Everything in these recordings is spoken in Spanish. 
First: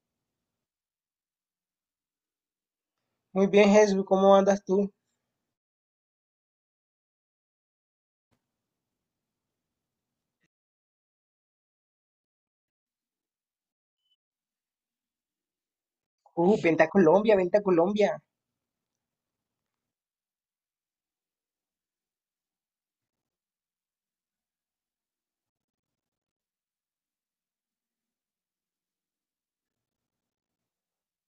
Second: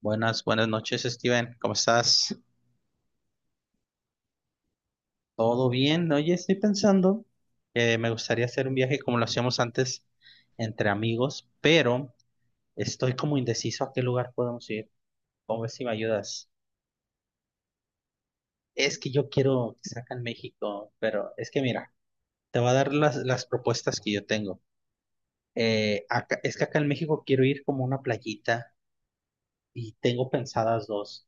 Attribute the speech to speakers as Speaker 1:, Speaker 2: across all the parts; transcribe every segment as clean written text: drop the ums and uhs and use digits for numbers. Speaker 1: Buenas, buenas noches, Steven. ¿Cómo estás?
Speaker 2: Muy bien, Jesús, ¿cómo andas tú?
Speaker 1: ¿Todo bien? Oye, estoy pensando que me gustaría hacer un viaje como lo hacíamos antes entre amigos, pero estoy como indeciso a qué lugar podemos ir. ¿Cómo ves si me ayudas?
Speaker 2: Vente a Colombia, vente a Colombia.
Speaker 1: Es que yo quiero que sea México, pero es que mira, te voy a dar las propuestas que yo tengo. Es que acá en México quiero ir como a una playita y tengo pensadas dos.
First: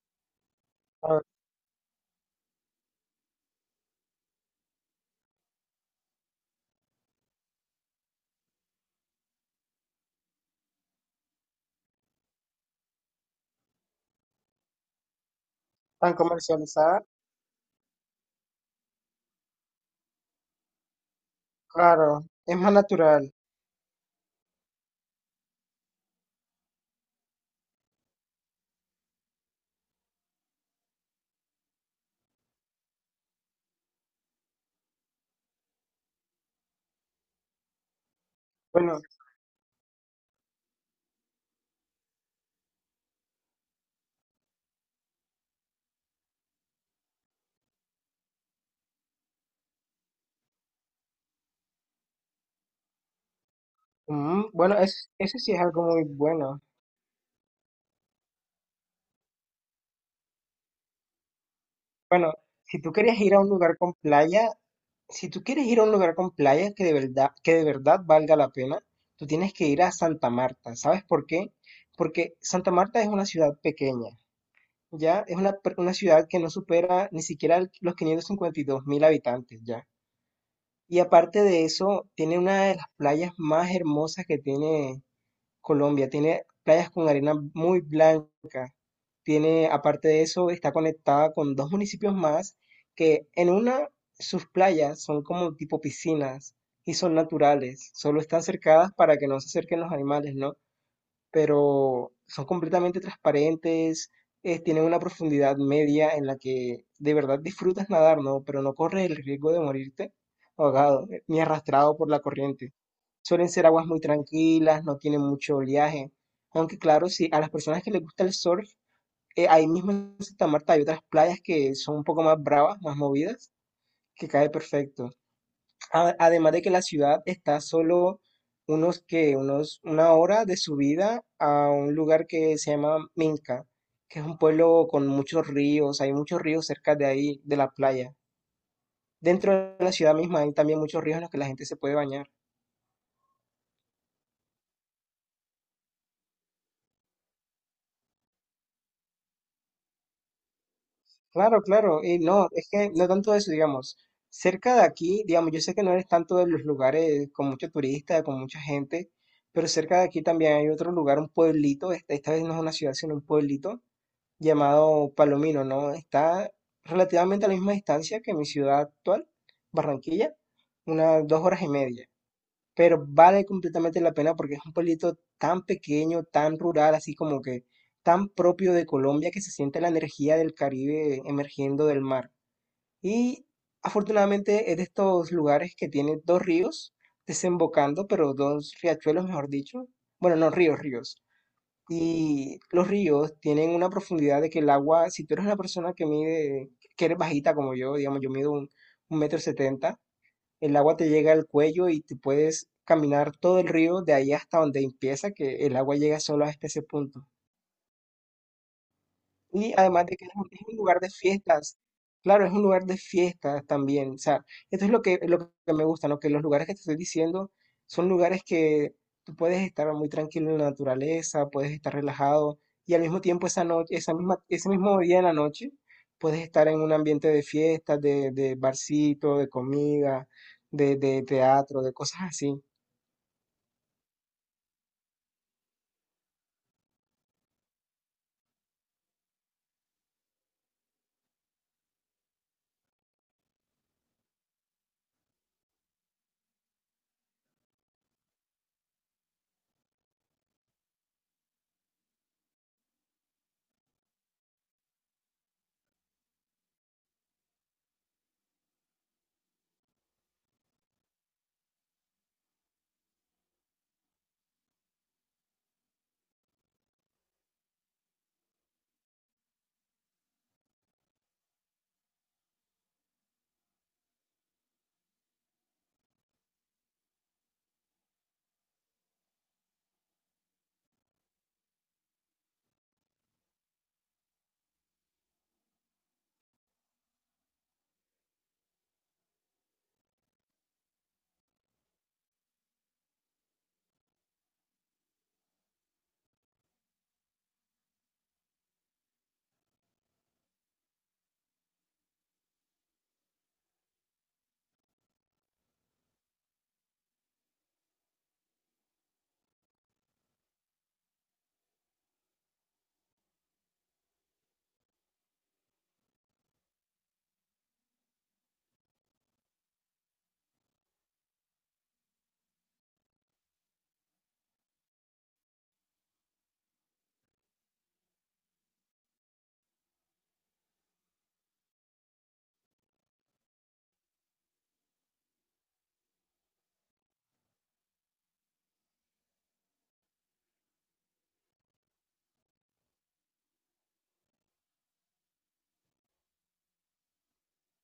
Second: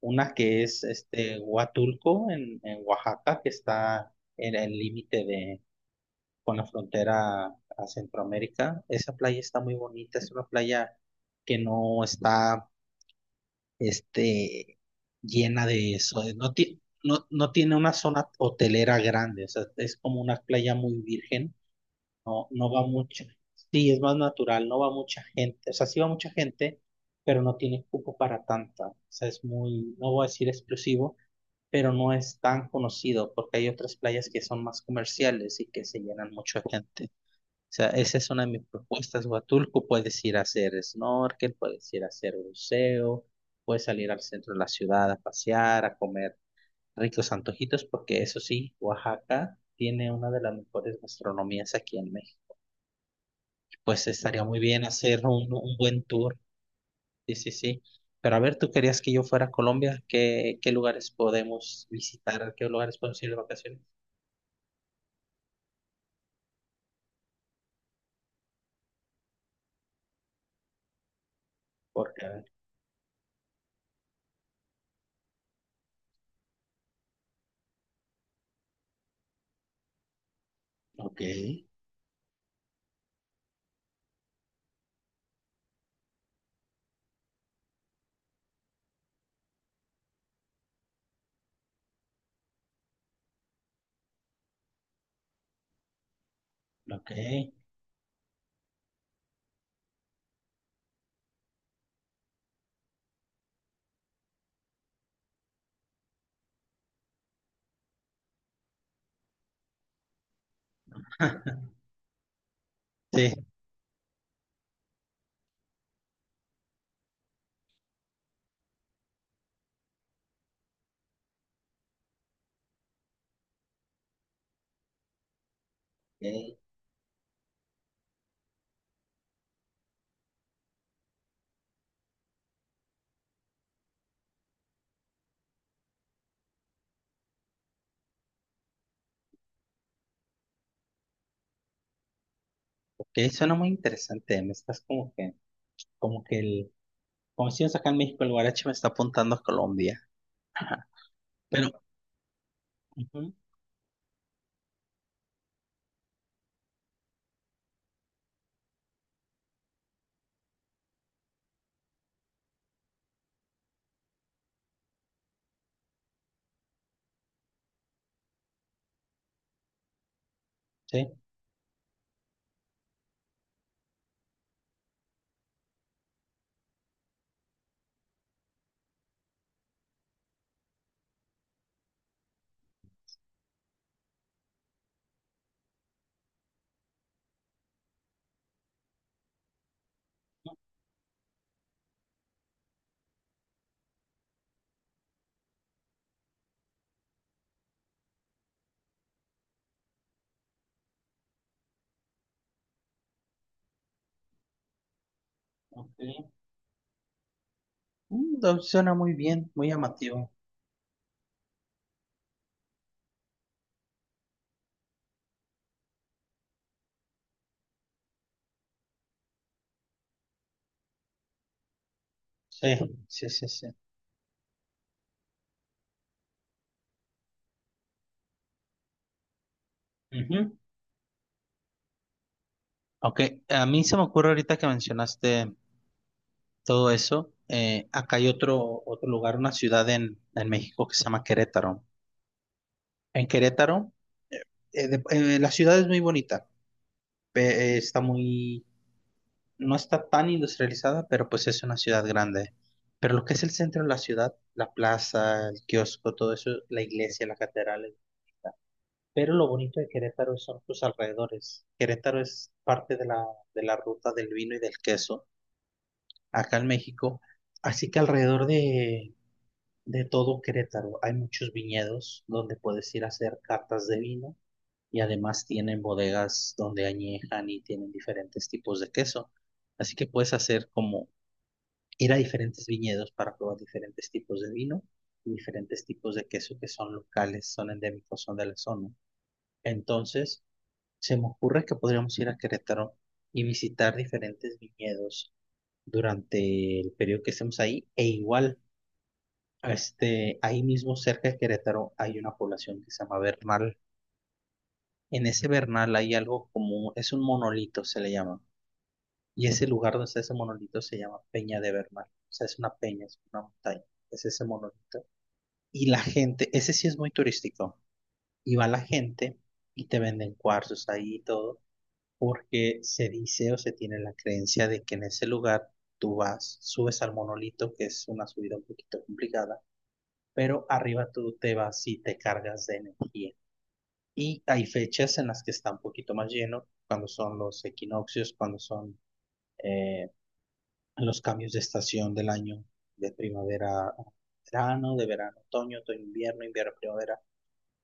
Speaker 1: Una que es
Speaker 2: Ah,
Speaker 1: Huatulco en Oaxaca, que está en el límite de con la frontera a Centroamérica. Esa playa está muy bonita, es una playa que no está este llena de
Speaker 2: tan
Speaker 1: eso, no,
Speaker 2: comercializada,
Speaker 1: no, no tiene una zona hotelera grande, o sea, es como una playa muy virgen,
Speaker 2: claro,
Speaker 1: no,
Speaker 2: es
Speaker 1: no
Speaker 2: más
Speaker 1: va mucha,
Speaker 2: natural.
Speaker 1: sí, es más natural, no va mucha gente, o sea, sí va mucha gente, pero no tiene cupo para tanta, o sea, es muy, no voy a decir exclusivo pero no es tan conocido porque hay otras playas que son más comerciales y que se llenan mucho de gente. O sea, esa es una de mis
Speaker 2: Bueno,
Speaker 1: propuestas. Huatulco, puedes ir a hacer snorkel, puedes ir a hacer buceo, puedes salir al centro de la ciudad a pasear, a comer ricos antojitos, porque eso sí, Oaxaca tiene una de las mejores gastronomías aquí en México. Pues estaría muy
Speaker 2: bueno,
Speaker 1: bien hacer
Speaker 2: eso sí es
Speaker 1: un
Speaker 2: algo
Speaker 1: buen
Speaker 2: muy
Speaker 1: tour.
Speaker 2: bueno.
Speaker 1: Sí, sí, sí. Pero a ver, tú querías que yo fuera a Colombia, ¿qué, qué lugares podemos
Speaker 2: Bueno,
Speaker 1: visitar? ¿Qué
Speaker 2: si tú
Speaker 1: lugares
Speaker 2: quieres
Speaker 1: podemos ir
Speaker 2: ir
Speaker 1: de
Speaker 2: a un lugar
Speaker 1: vacaciones?
Speaker 2: con playa, si tú quieres ir a un lugar con playa que de verdad valga la pena, tú tienes que ir a Santa Marta. ¿Sabes por qué?
Speaker 1: Porque,
Speaker 2: Porque Santa Marta es una ciudad pequeña, ¿ya? Es una, una ciudad que no supera ni siquiera los 552 mil habitantes, ¿ya? Y
Speaker 1: ok,
Speaker 2: aparte de eso, tiene una de las playas más hermosas que tiene Colombia. Tiene playas con arena muy blanca. Tiene, aparte de eso, está conectada con dos municipios más que en una sus playas son como tipo piscinas y
Speaker 1: ok.
Speaker 2: son naturales. Solo están cercadas para que no se acerquen los animales, ¿no? Pero son completamente transparentes. Tienen una profundidad media en la que de verdad disfrutas nadar, ¿no? Pero no corres el riesgo de morirte ahogado, ni arrastrado por la corriente.
Speaker 1: Sí,
Speaker 2: Suelen ser aguas muy tranquilas, no tienen mucho oleaje. Aunque claro, si a las personas que les gusta el surf, ahí mismo en Santa Marta hay otras playas que son un poco más bravas, más movidas, que cae perfecto. Además
Speaker 1: ok,
Speaker 2: de que la ciudad está solo unos que unos una hora de subida a un lugar que se llama Minca, que es un pueblo con muchos ríos, hay muchos ríos cerca de ahí, de la playa. Dentro de la ciudad misma hay también muchos ríos en los que la gente se puede bañar.
Speaker 1: ok, suena muy interesante. Me estás como que el, como decimos acá en México, el guarache me está apuntando a Colombia. Ajá.
Speaker 2: Claro,
Speaker 1: Pero,
Speaker 2: claro, y no, es que no
Speaker 1: ujú,
Speaker 2: tanto eso, digamos, cerca de aquí, digamos, yo sé que no eres tanto de los lugares con mucho turista, con mucha gente, pero cerca de aquí también hay otro lugar, un pueblito, esta vez no es una ciudad, sino un pueblito llamado Palomino, ¿no? Está relativamente a la misma distancia que mi ciudad actual, Barranquilla,
Speaker 1: sí,
Speaker 2: unas dos horas y media. Pero vale completamente la pena porque es un pueblito tan pequeño, tan rural, así como que tan propio de Colombia que se siente la energía del Caribe emergiendo del mar. Y afortunadamente es de estos lugares que tiene dos ríos desembocando, pero dos riachuelos, mejor dicho. Bueno, no ríos, ríos. Y los ríos tienen una profundidad de que el agua, si tú eres una persona que mide, que eres bajita como yo, digamos, yo mido un metro setenta, el agua te llega al cuello y te puedes caminar todo el río de ahí hasta donde empieza, que el
Speaker 1: ok.
Speaker 2: agua llega solo hasta ese punto.
Speaker 1: Mm, no, suena muy bien, muy
Speaker 2: Y además de que
Speaker 1: llamativo.
Speaker 2: es es un lugar de fiestas. Claro, es un lugar de fiestas también. O sea, esto es lo que me gusta, ¿no? Que los lugares que te estoy diciendo son lugares que tú puedes estar muy tranquilo en la naturaleza, puedes estar relajado
Speaker 1: Sí,
Speaker 2: y al mismo
Speaker 1: sí,
Speaker 2: tiempo
Speaker 1: sí,
Speaker 2: esa
Speaker 1: sí.
Speaker 2: noche, esa misma, ese mismo día en la noche, puedes estar en un ambiente de fiestas, de barcito, de comida,
Speaker 1: Ujú.
Speaker 2: de teatro, de cosas así.
Speaker 1: Ok, a mí se me ocurre ahorita que mencionaste todo eso. Acá hay otro, otro lugar, una ciudad en México que se llama Querétaro. En Querétaro, la ciudad es muy bonita. Está muy, no está tan industrializada, pero pues es una ciudad grande. Pero lo que es el centro de la ciudad, la plaza, el kiosco, todo eso, la iglesia, la catedral es bonita. Pero lo bonito de Querétaro son sus alrededores. Querétaro es parte de de la ruta del vino y del queso acá en México. Así que alrededor de todo Querétaro hay muchos viñedos donde puedes ir a hacer catas de vino y además tienen bodegas donde añejan y tienen diferentes tipos de queso. Así que puedes hacer como ir a diferentes viñedos para probar diferentes tipos de vino y diferentes tipos de queso que son locales, son endémicos, son de la zona. Entonces, se me ocurre que podríamos ir a Querétaro y visitar diferentes viñedos durante el periodo que estemos ahí e igual. Ahí mismo cerca de Querétaro hay una población que se llama Bernal. En ese Bernal hay algo como, es un monolito, se le llama. Y ese lugar donde está ese monolito se llama Peña de Bernal. O sea, es una peña, es una montaña. Es ese monolito. Y la gente, ese sí es muy turístico. Y va la gente y te venden cuarzos ahí y todo, porque se dice o se tiene la creencia de que en ese lugar tú vas, subes al monolito, que es una subida un poquito complicada, pero arriba tú te vas y te cargas de energía. Y hay fechas en las que está un poquito más lleno, cuando son los equinoccios, cuando son eh, los cambios de estación del año, de primavera a verano, de verano a otoño, otoño a invierno, invierno a primavera.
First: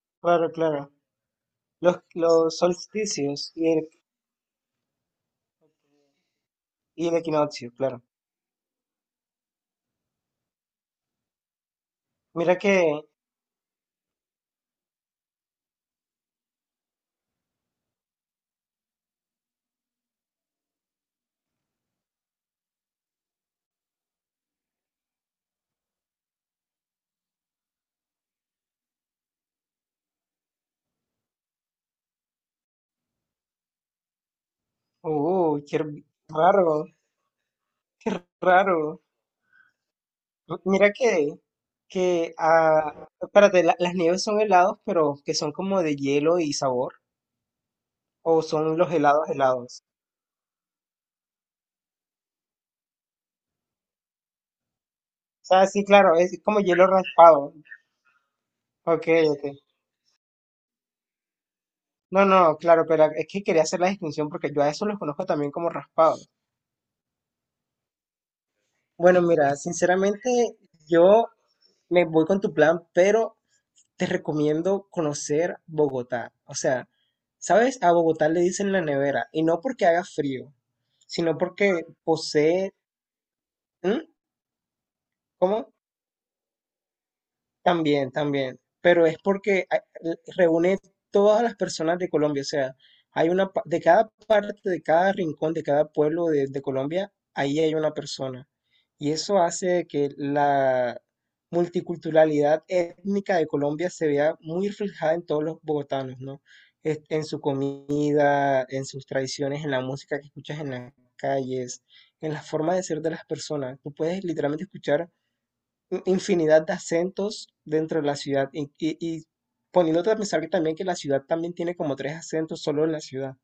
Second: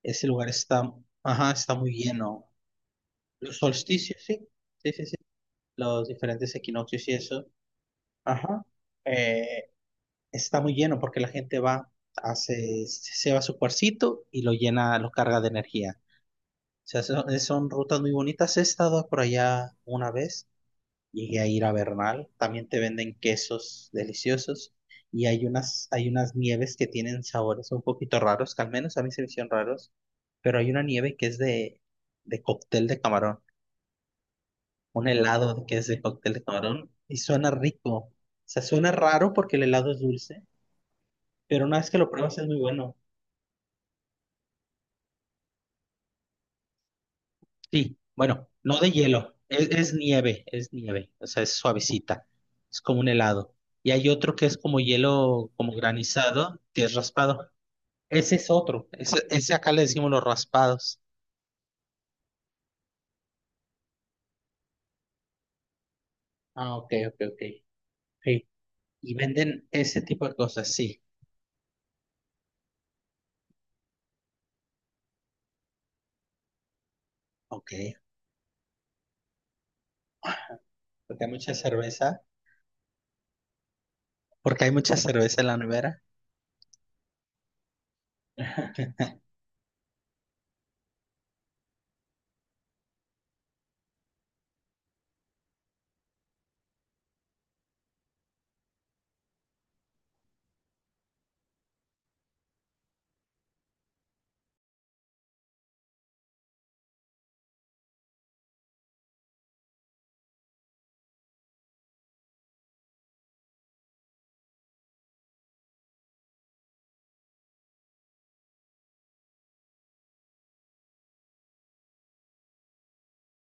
Speaker 1: Ese lugar
Speaker 2: Claro, claro.
Speaker 1: está, ajá, está muy lleno.
Speaker 2: Los solsticios
Speaker 1: Los solsticios, sí, sí, sí, sí. Los diferentes
Speaker 2: y
Speaker 1: equinoccios y
Speaker 2: el
Speaker 1: eso,
Speaker 2: equinoccio, claro.
Speaker 1: ajá, eh, está muy lleno porque la gente va,
Speaker 2: Mira que
Speaker 1: hace, se va a su cuarcito y lo llena, lo carga de energía. Sea, son, son rutas muy bonitas. He estado por allá una vez, llegué a ir a Bernal, también te venden quesos deliciosos y hay unas nieves que tienen sabores un poquito raros, que al menos a mí se me hicieron raros, pero hay una nieve que es de cóctel de camarón, un
Speaker 2: Oh,
Speaker 1: helado que
Speaker 2: qué
Speaker 1: es de cóctel de
Speaker 2: raro,
Speaker 1: camarón y suena rico. O
Speaker 2: qué
Speaker 1: sea, suena
Speaker 2: raro.
Speaker 1: raro porque el helado es dulce,
Speaker 2: Mira
Speaker 1: pero una vez que lo
Speaker 2: que,
Speaker 1: pruebas es muy bueno.
Speaker 2: ah, Espérate, las nieves son helados, pero que son como de hielo y sabor,
Speaker 1: Sí,
Speaker 2: o
Speaker 1: bueno,
Speaker 2: son
Speaker 1: no de
Speaker 2: los helados
Speaker 1: hielo,
Speaker 2: helados.
Speaker 1: es nieve, o sea, es suavecita, es como un helado. Y hay otro que es como
Speaker 2: O
Speaker 1: hielo,
Speaker 2: sea,
Speaker 1: como
Speaker 2: sí, claro, es como
Speaker 1: granizado, que
Speaker 2: hielo
Speaker 1: es raspado.
Speaker 2: raspado.
Speaker 1: Ese es otro,
Speaker 2: Ok,
Speaker 1: ese,
Speaker 2: ok.
Speaker 1: ese acá le decimos los raspados.
Speaker 2: No, no, claro, pero es que quería hacer la distinción porque yo a eso los conozco también como raspados.
Speaker 1: Ah, ok, ok, ok. Sí. Y
Speaker 2: Bueno, mira,
Speaker 1: venden ese tipo de
Speaker 2: sinceramente,
Speaker 1: cosas, sí.
Speaker 2: yo me voy con tu plan, pero te recomiendo conocer Bogotá. O sea,
Speaker 1: Ok,
Speaker 2: ¿sabes? A Bogotá le dicen la nevera, y no porque haga frío,
Speaker 1: porque hay
Speaker 2: sino
Speaker 1: mucha
Speaker 2: porque
Speaker 1: cerveza,
Speaker 2: posee... ¿Mm?
Speaker 1: porque hay mucha cerveza en la
Speaker 2: ¿Cómo?
Speaker 1: nevera.
Speaker 2: También, también, pero es porque reúne todas las personas de Colombia, o sea, de cada parte, de cada rincón, de cada pueblo de Colombia, ahí hay una persona. Y eso hace que la multiculturalidad étnica de Colombia se vea muy reflejada en todos los bogotanos, ¿no? En su comida, en sus tradiciones, en la música que escuchas en las calles, en la forma de ser de las personas. Tú puedes literalmente escuchar infinidad de acentos dentro de la ciudad y poniéndote a pensar que también que la ciudad también tiene como tres acentos solo en la ciudad,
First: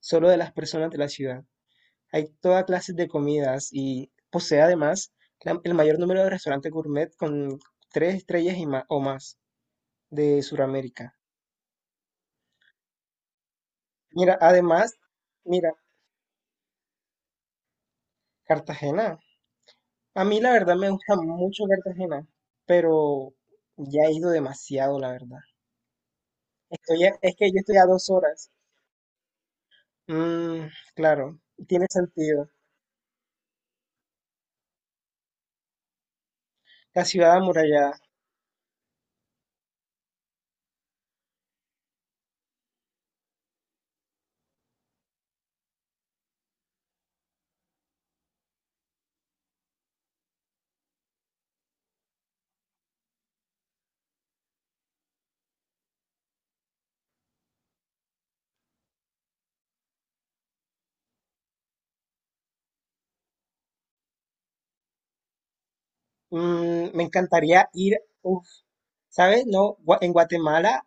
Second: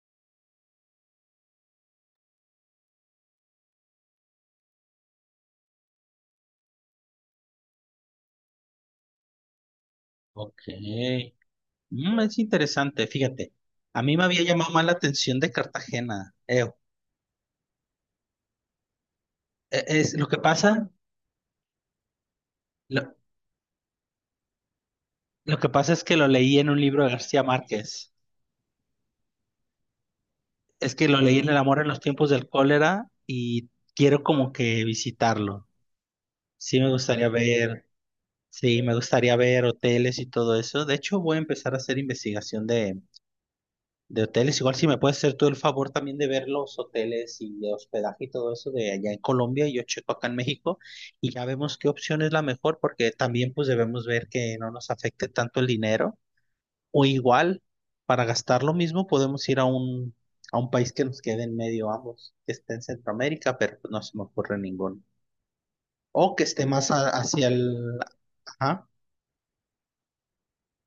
Speaker 2: solo de las personas de la ciudad. Hay toda clase de comidas y posee además el mayor número de restaurantes gourmet con tres estrellas y o más de
Speaker 1: Ok,
Speaker 2: Sudamérica.
Speaker 1: mm, es interesante, fíjate. A mí me
Speaker 2: Mira,
Speaker 1: había llamado más la
Speaker 2: además,
Speaker 1: atención de
Speaker 2: mira,
Speaker 1: Cartagena. Eo.
Speaker 2: Cartagena.
Speaker 1: Es
Speaker 2: A
Speaker 1: lo que
Speaker 2: mí la verdad me
Speaker 1: pasa,
Speaker 2: gusta mucho Cartagena,
Speaker 1: lo,
Speaker 2: pero ya he ido demasiado, la verdad.
Speaker 1: Lo que pasa es que lo leí en un libro de
Speaker 2: Es
Speaker 1: García
Speaker 2: que yo estoy a dos
Speaker 1: Márquez.
Speaker 2: horas. Mm,
Speaker 1: Es que lo leí
Speaker 2: claro,
Speaker 1: en El amor
Speaker 2: tiene
Speaker 1: en los tiempos del
Speaker 2: sentido.
Speaker 1: cólera y quiero como que visitarlo. Sí, me
Speaker 2: La
Speaker 1: gustaría
Speaker 2: ciudad
Speaker 1: ver,
Speaker 2: amurallada.
Speaker 1: sí, me gustaría ver hoteles y todo eso. De hecho, voy a empezar a hacer investigación de hoteles. Igual si me puedes hacer tú el favor también de ver los hoteles y de hospedaje y todo eso de allá en Colombia y yo checo acá en México y ya vemos qué opción es la mejor porque también pues debemos ver que no nos afecte tanto el dinero. O igual, para gastar lo mismo, podemos ir a un país que nos quede en medio ambos, que esté en Centroamérica, pero pues, no se me ocurre ninguno. O que esté más
Speaker 2: Me
Speaker 1: hacia
Speaker 2: encantaría ir,
Speaker 1: el...
Speaker 2: uf,
Speaker 1: Ajá,
Speaker 2: ¿sabes? No,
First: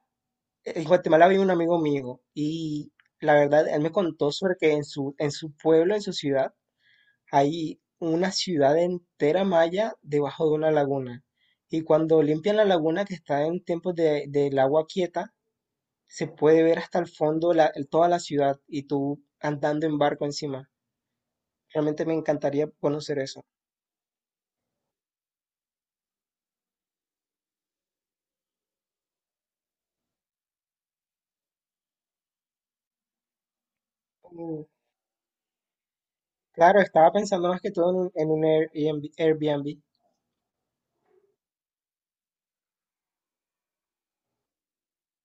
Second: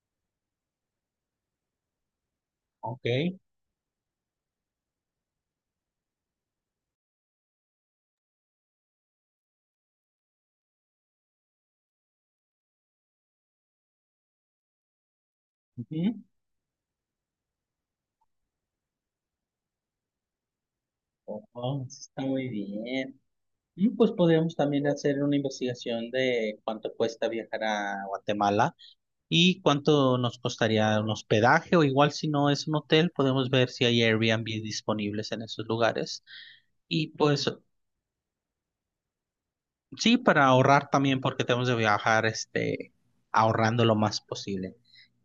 Speaker 2: en Guatemala vive un amigo mío y la
Speaker 1: ok.
Speaker 2: verdad, él me contó sobre que en su pueblo, en su ciudad, hay una ciudad entera maya debajo de una laguna. Y cuando limpian la laguna, que está en tiempos del agua quieta,
Speaker 1: Ujú.
Speaker 2: se puede ver hasta el fondo toda la ciudad y tú andando en barco encima.
Speaker 1: Oh, eso
Speaker 2: Realmente me
Speaker 1: está muy
Speaker 2: encantaría
Speaker 1: bien.
Speaker 2: conocer eso.
Speaker 1: Mm, pues podemos también hacer una investigación de cuánto cuesta viajar a Guatemala y cuánto nos costaría un hospedaje o igual si no es un hotel, podemos ver si hay Airbnb
Speaker 2: Mm,
Speaker 1: disponibles en esos lugares.
Speaker 2: Claro,
Speaker 1: Y
Speaker 2: estaba
Speaker 1: pues
Speaker 2: pensando más que todo en en un Airbnb, Airbnb.
Speaker 1: sí, para ahorrar también porque tenemos de viajar ahorrando lo más posible.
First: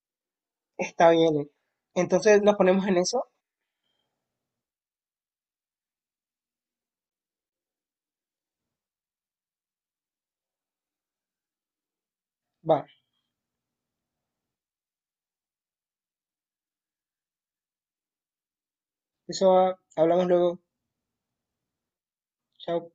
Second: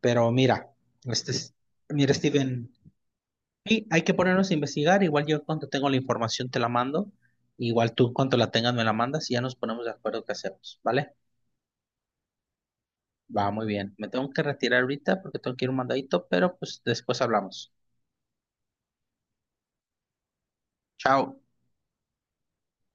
Speaker 1: Pero mira,
Speaker 2: Está
Speaker 1: este
Speaker 2: bien.
Speaker 1: es- mira,
Speaker 2: Entonces nos
Speaker 1: Steven,
Speaker 2: ponemos en eso.
Speaker 1: sí, hay que ponernos a investigar. Igual yo cuando tengo la información te la mando. Igual tú cuando la tengas me la mandas y ya nos ponemos de acuerdo qué hacemos, ¿vale?
Speaker 2: Va,
Speaker 1: Va muy bien. Me tengo que retirar ahorita porque tengo que ir a un mandadito, pero pues después hablamos.
Speaker 2: eso va. Hablamos luego.
Speaker 1: Chao.
Speaker 2: Chao.